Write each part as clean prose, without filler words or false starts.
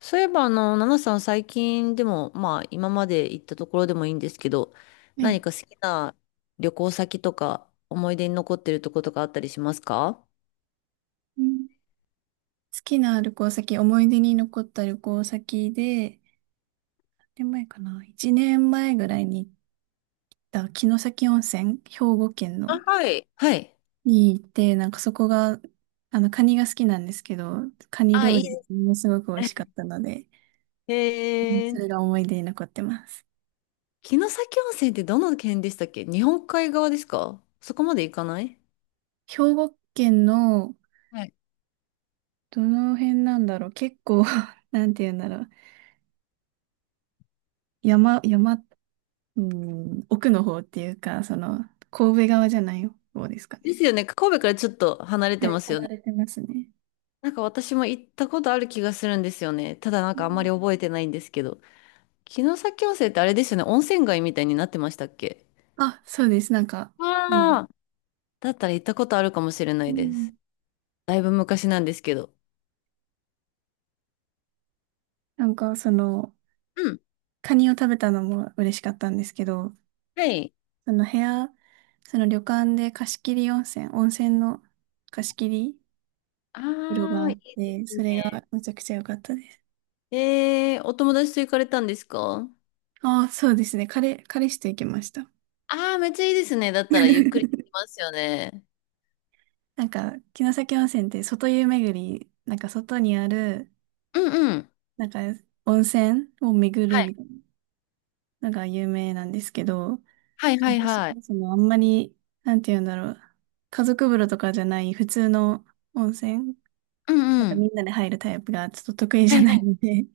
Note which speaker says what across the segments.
Speaker 1: そういえば、ナナさん最近でも、まあ、今まで行ったところでもいいんですけど、
Speaker 2: は
Speaker 1: 何
Speaker 2: い。
Speaker 1: か好きな旅行先とか、思い出に残ってるとことかあったりしますか？
Speaker 2: うん好きな旅行先、思い出に残った旅行先で、何年前かな？ 1 年前ぐらいに行った城崎温泉、兵庫県
Speaker 1: あ、
Speaker 2: の、
Speaker 1: はい。はい。
Speaker 2: に行って、そこが、カニが好きなんですけど、カニ
Speaker 1: あ、
Speaker 2: 料
Speaker 1: いい
Speaker 2: 理
Speaker 1: で
Speaker 2: がも
Speaker 1: す
Speaker 2: のすごく美味しかっ
Speaker 1: ね。
Speaker 2: たので、うん
Speaker 1: え
Speaker 2: そ
Speaker 1: ー、
Speaker 2: れが思い出に残ってます。
Speaker 1: 城崎温泉ってどの県でしたっけ？日本海側ですか？そこまで行かない。
Speaker 2: 兵庫県の、
Speaker 1: はい。
Speaker 2: どの辺なんだろう。結構 なんて言うんだろう。山、うん、奥の方っていうか、その、神戸側じゃない方ですか
Speaker 1: で
Speaker 2: ね。
Speaker 1: すよね。神戸からちょっと離れ
Speaker 2: は
Speaker 1: てま
Speaker 2: い、
Speaker 1: すよ
Speaker 2: 離
Speaker 1: ね。
Speaker 2: れてますね。
Speaker 1: なんか私も行ったことある気がするんですよね。ただなん
Speaker 2: う
Speaker 1: かあんま
Speaker 2: ん。
Speaker 1: り覚えてないんですけど。城崎温泉ってあれですよね。温泉街みたいになってましたっけ？
Speaker 2: あ、そうです。なんか、うん。
Speaker 1: ああ、だったら行ったことあるかもしれな
Speaker 2: う
Speaker 1: いで
Speaker 2: ん。
Speaker 1: す。だいぶ昔なんですけど。
Speaker 2: なんかその、
Speaker 1: うん。
Speaker 2: カニを食べたのも嬉しかったんですけど、
Speaker 1: はい。
Speaker 2: その部屋、その旅館で貸し切り温泉、温泉の貸し切り
Speaker 1: あ
Speaker 2: 風呂があ
Speaker 1: あ、
Speaker 2: っ
Speaker 1: いいで
Speaker 2: て、
Speaker 1: す
Speaker 2: それ
Speaker 1: ね。
Speaker 2: がめちゃくちゃ良かったです。
Speaker 1: お友達と行かれたんですか？
Speaker 2: ああ、そうですね。彼氏と行きました。
Speaker 1: ああー、めっちゃいいですね。だったらゆっくりで きますよね。
Speaker 2: なんか、城崎温泉って外湯巡り、なんか外にある、
Speaker 1: うんうん。
Speaker 2: なんか温泉を巡
Speaker 1: は
Speaker 2: るみ
Speaker 1: い。
Speaker 2: たいなのが有名なんですけど、
Speaker 1: はいはい
Speaker 2: 私
Speaker 1: はい。
Speaker 2: はそのあんまり、なんて言うんだろう。家族風呂とかじゃない普通の温泉、
Speaker 1: うん
Speaker 2: なん
Speaker 1: う
Speaker 2: か
Speaker 1: ん。
Speaker 2: みんなで入るタイプがちょっと得意じ
Speaker 1: は
Speaker 2: ゃ
Speaker 1: い
Speaker 2: な
Speaker 1: は
Speaker 2: い
Speaker 1: い。
Speaker 2: ので、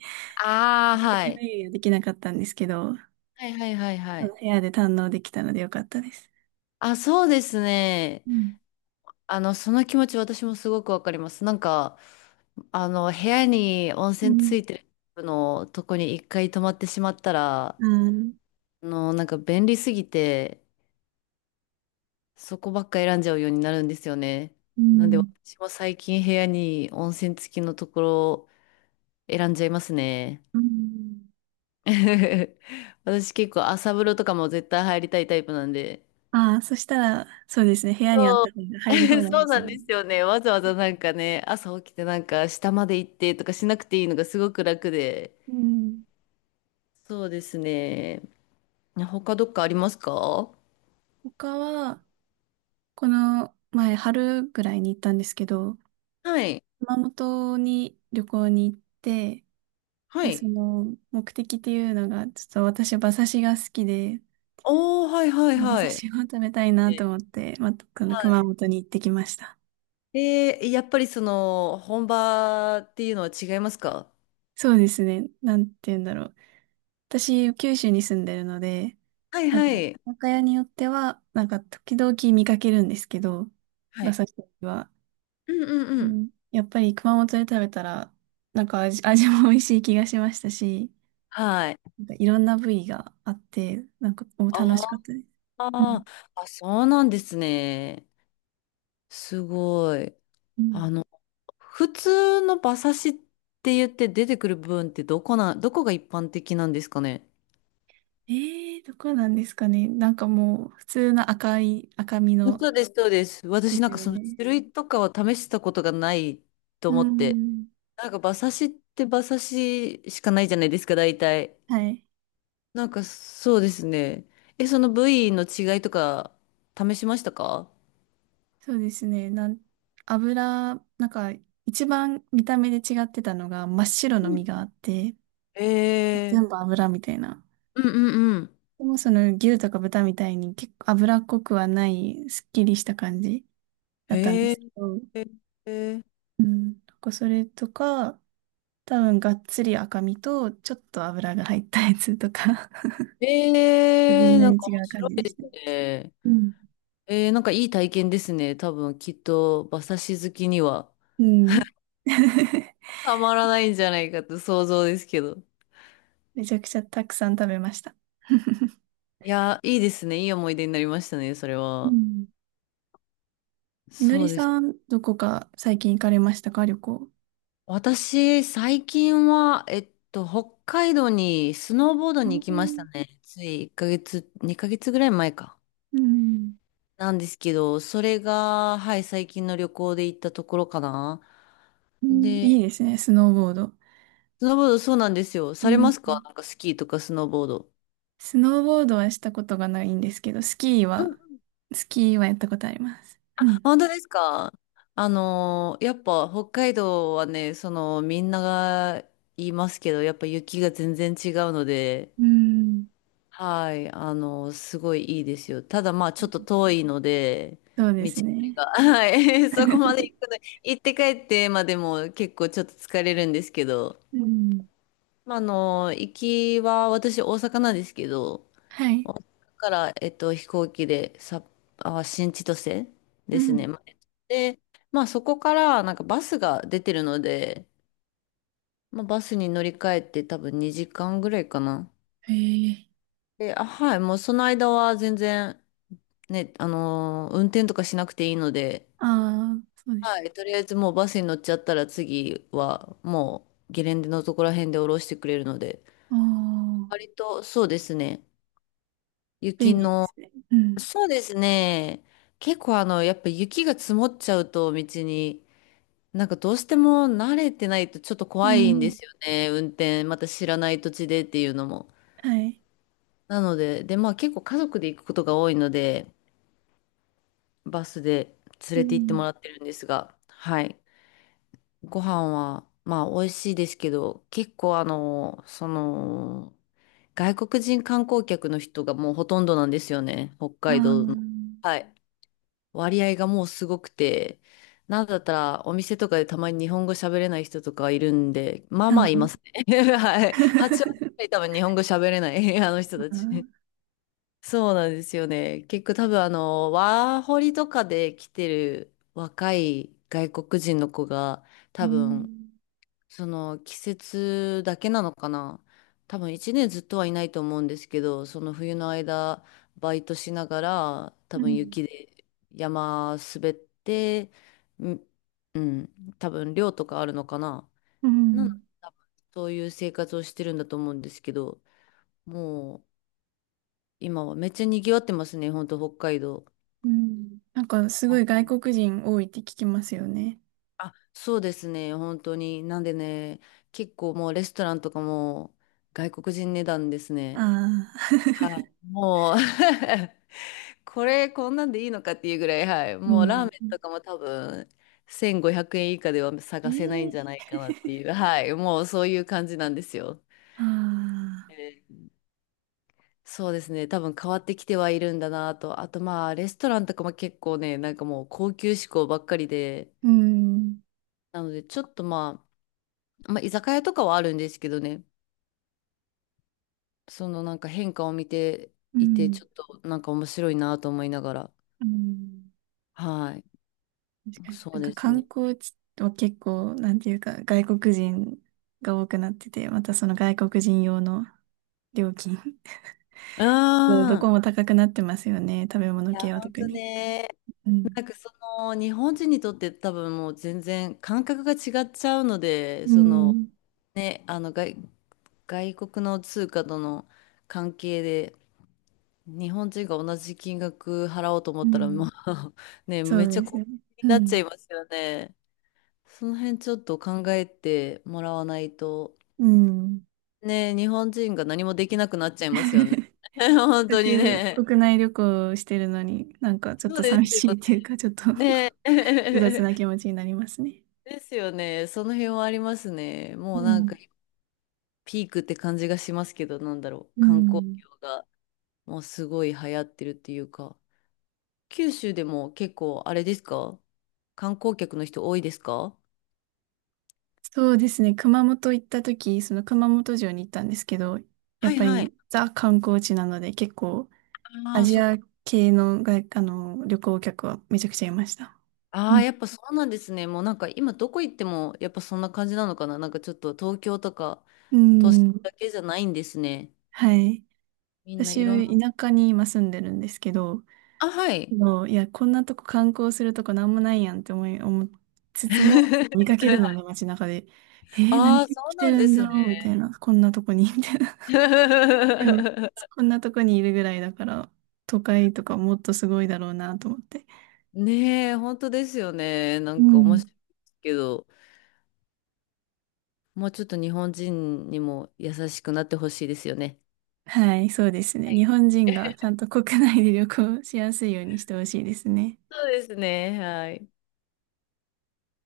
Speaker 1: あ あ、
Speaker 2: 一
Speaker 1: は
Speaker 2: 人
Speaker 1: い。
Speaker 2: 目はできなかったんですけど、
Speaker 1: はいはいはいは
Speaker 2: その
Speaker 1: い。
Speaker 2: 部屋で堪能できたのでよかったです。
Speaker 1: あ、そうですね。
Speaker 2: うん。
Speaker 1: その気持ち私もすごくわかります。なんか、部屋に温
Speaker 2: う
Speaker 1: 泉つ
Speaker 2: ん。
Speaker 1: いてるのとこに一回泊まってしまったら、
Speaker 2: あー。
Speaker 1: なんか便利すぎて、そこばっか選んじゃうようになるんですよね。
Speaker 2: う
Speaker 1: なんで
Speaker 2: ん
Speaker 1: 私も最近部屋に温泉付きのところを選んじゃいますね。
Speaker 2: うん。
Speaker 1: 私結構朝風呂とかも絶対入りたいタイプなんで。
Speaker 2: ああ、そしたら、そうですね。部屋にあっ
Speaker 1: そう、
Speaker 2: た方が入り放 題
Speaker 1: そ
Speaker 2: で
Speaker 1: う
Speaker 2: す
Speaker 1: な
Speaker 2: ね。
Speaker 1: んですよね。わざわざなんかね、朝起きてなんか下まで行ってとかしなくていいのがすごく楽で。
Speaker 2: うん。
Speaker 1: そうですね。他どっかありますか？
Speaker 2: 他は、この前、春ぐらいに行ったんですけど、
Speaker 1: はい。
Speaker 2: 熊本に旅行に行って、
Speaker 1: は
Speaker 2: で、そ
Speaker 1: い。
Speaker 2: の目的っていうのが、ちょっと私馬刺しが好きで、
Speaker 1: おー、はいはい
Speaker 2: 馬
Speaker 1: はい。
Speaker 2: 刺しを食べたいなと
Speaker 1: ね。
Speaker 2: 思って、また、この
Speaker 1: は
Speaker 2: 熊
Speaker 1: い。
Speaker 2: 本に行ってきました。
Speaker 1: で、やっぱりその本場っていうのは違いますか？
Speaker 2: そうですね。なんて言うんだろう。私、九州に住んでるので、
Speaker 1: はい
Speaker 2: なん
Speaker 1: は
Speaker 2: か、居
Speaker 1: い。
Speaker 2: 酒屋によっては、なんか、時々見かけるんですけど、
Speaker 1: は
Speaker 2: 馬
Speaker 1: い。
Speaker 2: 刺しは。
Speaker 1: うんうん
Speaker 2: う
Speaker 1: うん。
Speaker 2: ん、やっぱり熊本で食べたら、なんか味も美味しい気がしましたし、
Speaker 1: はい。
Speaker 2: なんかいろんな部位があって、なんか、お楽しかっ
Speaker 1: あ
Speaker 2: たです。う
Speaker 1: ー
Speaker 2: ん
Speaker 1: あ、そうなんですね。すごい。
Speaker 2: うん。
Speaker 1: あの、普通の馬刺しって言って出てくる部分ってどこが一般的なんですかね。
Speaker 2: ええー、どこなんですかね。なんかもう、普通の赤い、赤身の
Speaker 1: そうです、そうです。
Speaker 2: で
Speaker 1: 私
Speaker 2: す
Speaker 1: なんか
Speaker 2: よ
Speaker 1: その
Speaker 2: ね。
Speaker 1: 種類とかは試したことがないと
Speaker 2: う
Speaker 1: 思って。
Speaker 2: ん。
Speaker 1: なんか馬刺しって馬刺ししかないじゃないですか、大体。
Speaker 2: はい。
Speaker 1: なんかそうですね。え、その部位の違いとか試しましたか？
Speaker 2: そうですね。油、なんか、一番見た目で違ってたのが、真っ白
Speaker 1: う
Speaker 2: の
Speaker 1: ん。
Speaker 2: 身があって、
Speaker 1: え
Speaker 2: 全部油みたいな。
Speaker 1: うんうんうん。
Speaker 2: でもその牛とか豚みたいに結構脂っこくはない、すっきりした感じだったんで
Speaker 1: へ
Speaker 2: す
Speaker 1: え、
Speaker 2: けど、
Speaker 1: へえ、
Speaker 2: うん。なんかそれとか、多分がっつり赤身と、ちょっと油が入ったやつとか、微
Speaker 1: へー
Speaker 2: 妙
Speaker 1: なん
Speaker 2: に
Speaker 1: か
Speaker 2: 違
Speaker 1: 面
Speaker 2: う感
Speaker 1: 白
Speaker 2: じ
Speaker 1: い
Speaker 2: で
Speaker 1: で
Speaker 2: し
Speaker 1: す
Speaker 2: たね。
Speaker 1: ね。
Speaker 2: うん。
Speaker 1: なんかいい体験ですね。多分きっと馬刺し好きには
Speaker 2: うん。
Speaker 1: たまらないんじゃないかと想像ですけど。
Speaker 2: めちゃくちゃたくさん食べました。
Speaker 1: いやー、いいですね。いい思い出になりましたね、それ
Speaker 2: う
Speaker 1: は。
Speaker 2: ん。みの
Speaker 1: そ
Speaker 2: り
Speaker 1: うです。
Speaker 2: さん、どこか最近行かれましたか、旅行。
Speaker 1: 私、最近は、北海道にスノーボード
Speaker 2: う
Speaker 1: に行きまし
Speaker 2: ん
Speaker 1: たね。つい1ヶ月、2ヶ月ぐらい前か。
Speaker 2: うん。
Speaker 1: なんですけど、それが、はい、最近の旅行で行ったところかな。
Speaker 2: うん、い
Speaker 1: で、
Speaker 2: いですね、スノーボード。
Speaker 1: スノーボードそうなんですよ。
Speaker 2: う
Speaker 1: されま
Speaker 2: ん。
Speaker 1: すか？なんかスキーとかスノーボード。
Speaker 2: スノーボードはしたことがないんですけど、スキーはやったことあります。うん。
Speaker 1: 本当ですか？やっぱ北海道はね、そのみんなが言いますけど、やっぱ雪が全然違うので、
Speaker 2: うん。
Speaker 1: はい、すごいいいですよ。ただまあちょっと遠いので、
Speaker 2: そうで
Speaker 1: 道
Speaker 2: す
Speaker 1: のり
Speaker 2: ね。
Speaker 1: が、はい、そこまで 行くの、行って帰ってまでも結構ちょっと疲れるんですけど、
Speaker 2: うん。
Speaker 1: まあ行きは私大阪なんですけど、
Speaker 2: はい。
Speaker 1: 大阪から、飛行機でさ、あ、新千歳
Speaker 2: う
Speaker 1: ですね。
Speaker 2: ん。
Speaker 1: まで、まあそこからなんかバスが出てるので、まあ、バスに乗り換えて多分2時間ぐらいかな。
Speaker 2: へえ。
Speaker 1: で、あ、はい、もうその間は全然ね、運転とかしなくていいので、
Speaker 2: ああ、そうです。
Speaker 1: はい、とりあえずもうバスに乗っちゃったら次はもうゲレンデのところら辺で降ろしてくれるので、
Speaker 2: あ、
Speaker 1: 割とそうですね、
Speaker 2: 便
Speaker 1: 雪
Speaker 2: 利で
Speaker 1: の
Speaker 2: すね。うん。
Speaker 1: そうですね。結構やっぱ雪が積もっちゃうと道に、なんかどうしても慣れてないとちょっと
Speaker 2: う
Speaker 1: 怖いんで
Speaker 2: ん。
Speaker 1: すよね。運転、また知らない土地でっていうのも。
Speaker 2: はい。
Speaker 1: なので、で、まあ結構家族で行くことが多いので、バスで連
Speaker 2: う
Speaker 1: れて行っても
Speaker 2: ん。
Speaker 1: らってるんですが、はい。ご飯は、まあ美味しいですけど、結構外国人観光客の人がもうほとんどなんですよね。北海道の。
Speaker 2: あ
Speaker 1: はい。割合がもうすごくて、なんだったらお店とかでたまに日本語喋れない人とかいるんで、まあま
Speaker 2: あ
Speaker 1: あいま
Speaker 2: ー。
Speaker 1: すね。はい。8割くらい 多分日本語喋れない あの人
Speaker 2: あ
Speaker 1: たち。
Speaker 2: あ。
Speaker 1: そうなんですよね。結構多分ワーホリとかで来てる若い外国人の子が
Speaker 2: う
Speaker 1: 多分
Speaker 2: ん。
Speaker 1: その季節だけなのかな。多分一年ずっとはいないと思うんですけど、その冬の間、バイトしながら、多
Speaker 2: う
Speaker 1: 分
Speaker 2: ん。
Speaker 1: 雪で山滑って、ん、うん、多分寮とかあるのかな。
Speaker 2: う
Speaker 1: なので、
Speaker 2: ん。
Speaker 1: 多分そういう生活をしてるんだと思うんですけど、もう今はめっちゃ賑わってますね、本当北海道。
Speaker 2: うん、なんかすご
Speaker 1: あ
Speaker 2: い外国人多いって聞きますよね。
Speaker 1: あ、そうですね、本当に。なんでね、結構もうレストランとかも外国人値段ですね。
Speaker 2: ああ。
Speaker 1: はい、もう これこんなんでいいのかっていうぐらい、はい、
Speaker 2: う
Speaker 1: もうラーメンと
Speaker 2: ん。
Speaker 1: かも多分1500円以下では探せないんじゃない
Speaker 2: ええ。
Speaker 1: かなっていう、はい、もうそういう感じなんですよ。
Speaker 2: ああ。
Speaker 1: えーそうですね、多分変わってきてはいるんだなと、あとまあレストランとかも結構ね、なんかもう高級志向ばっかりで、
Speaker 2: うん。
Speaker 1: なのでちょっとまあ、居酒屋とかはあるんですけどね、そのなんか変化を見て
Speaker 2: う
Speaker 1: いて、
Speaker 2: ん。
Speaker 1: ちょっとなんか面白いなと思いながら、
Speaker 2: うん。
Speaker 1: はい、
Speaker 2: 確かに。
Speaker 1: そ
Speaker 2: な
Speaker 1: う
Speaker 2: んか
Speaker 1: です
Speaker 2: 観
Speaker 1: ね。
Speaker 2: 光地は結構、なんていうか、外国人が多くなってて、またその外国人用の料金、
Speaker 1: う ん。
Speaker 2: どこも高くなってますよね。食べ
Speaker 1: い
Speaker 2: 物
Speaker 1: や、
Speaker 2: 系は
Speaker 1: ほん
Speaker 2: 特
Speaker 1: と
Speaker 2: に。
Speaker 1: ね。
Speaker 2: うん。
Speaker 1: なんかその日本人にとって多分もう全然感覚が違っちゃうので
Speaker 2: う
Speaker 1: その
Speaker 2: ん。
Speaker 1: ね外国の通貨との関係で日本人が同じ金額払おうと思
Speaker 2: う
Speaker 1: ったらも
Speaker 2: ん。
Speaker 1: う ね
Speaker 2: そ
Speaker 1: めっ
Speaker 2: う
Speaker 1: ちゃ
Speaker 2: です
Speaker 1: 高
Speaker 2: よね。
Speaker 1: 額に
Speaker 2: う
Speaker 1: なっちゃ
Speaker 2: ん。
Speaker 1: いますよね。その辺ちょっと考えてもらわないと
Speaker 2: うん。
Speaker 1: ね日本人が何もできなくなっちゃいますよね。本
Speaker 2: せっか
Speaker 1: 当に
Speaker 2: く
Speaker 1: ね。
Speaker 2: 国内旅行をしてるのに、なんかちょっ
Speaker 1: そう
Speaker 2: と
Speaker 1: です
Speaker 2: 寂しい
Speaker 1: よ
Speaker 2: っていうか、ちょっと 複
Speaker 1: ね。ね。
Speaker 2: 雑な気 持ちになりますね。
Speaker 1: ですよね。その辺はありますね。
Speaker 2: う
Speaker 1: もうなんか
Speaker 2: ん。
Speaker 1: ピークって感じがしますけど、なんだろう。
Speaker 2: う
Speaker 1: 観光
Speaker 2: ん。
Speaker 1: 業がもうすごい流行ってるっていうか。九州でも結構あれですか？観光客の人多いですか？
Speaker 2: そうですね。熊本行った時、その熊本城に行ったんですけど、や
Speaker 1: は
Speaker 2: っ
Speaker 1: い
Speaker 2: ぱ
Speaker 1: はい。
Speaker 2: りザ観光地なので、結構
Speaker 1: あ
Speaker 2: ア
Speaker 1: あ、
Speaker 2: ジ
Speaker 1: そっ
Speaker 2: ア
Speaker 1: か。
Speaker 2: 系の外、あの、旅行客はめちゃくちゃいました。
Speaker 1: あ
Speaker 2: う
Speaker 1: あ、
Speaker 2: ん。
Speaker 1: やっぱそうなんですね。もうなんか今どこ行ってもやっぱそんな感じなのかな。なんかちょっと東京とか
Speaker 2: う
Speaker 1: 都市
Speaker 2: ん。
Speaker 1: だけじゃないんですね。
Speaker 2: はい。
Speaker 1: みんないろんな。
Speaker 2: 私、田舎に今住んでるんですけど、
Speaker 1: あ、はい。
Speaker 2: もういや、こんなとこ観光するとこなんもないやんって思いつつも、見かけるの で、街中で。えー、何
Speaker 1: ああ、そう
Speaker 2: 来て
Speaker 1: なん
Speaker 2: る
Speaker 1: で
Speaker 2: ん
Speaker 1: す
Speaker 2: だろうみたい
Speaker 1: ね。
Speaker 2: な。こんなとこに、みたいな。でも、こんなとこにいるぐらいだから、都会とかもっとすごいだろうなと思って。
Speaker 1: ねえ、本当ですよね。な
Speaker 2: う
Speaker 1: んか面
Speaker 2: ん。
Speaker 1: 白いですけど、もうちょっと日本人にも優しくなってほしいですよね。
Speaker 2: はい、そうですね。
Speaker 1: は
Speaker 2: 日
Speaker 1: い。
Speaker 2: 本人がち ゃんと国内で旅行しやすいようにしてほしいですね。
Speaker 1: そうですね。はい。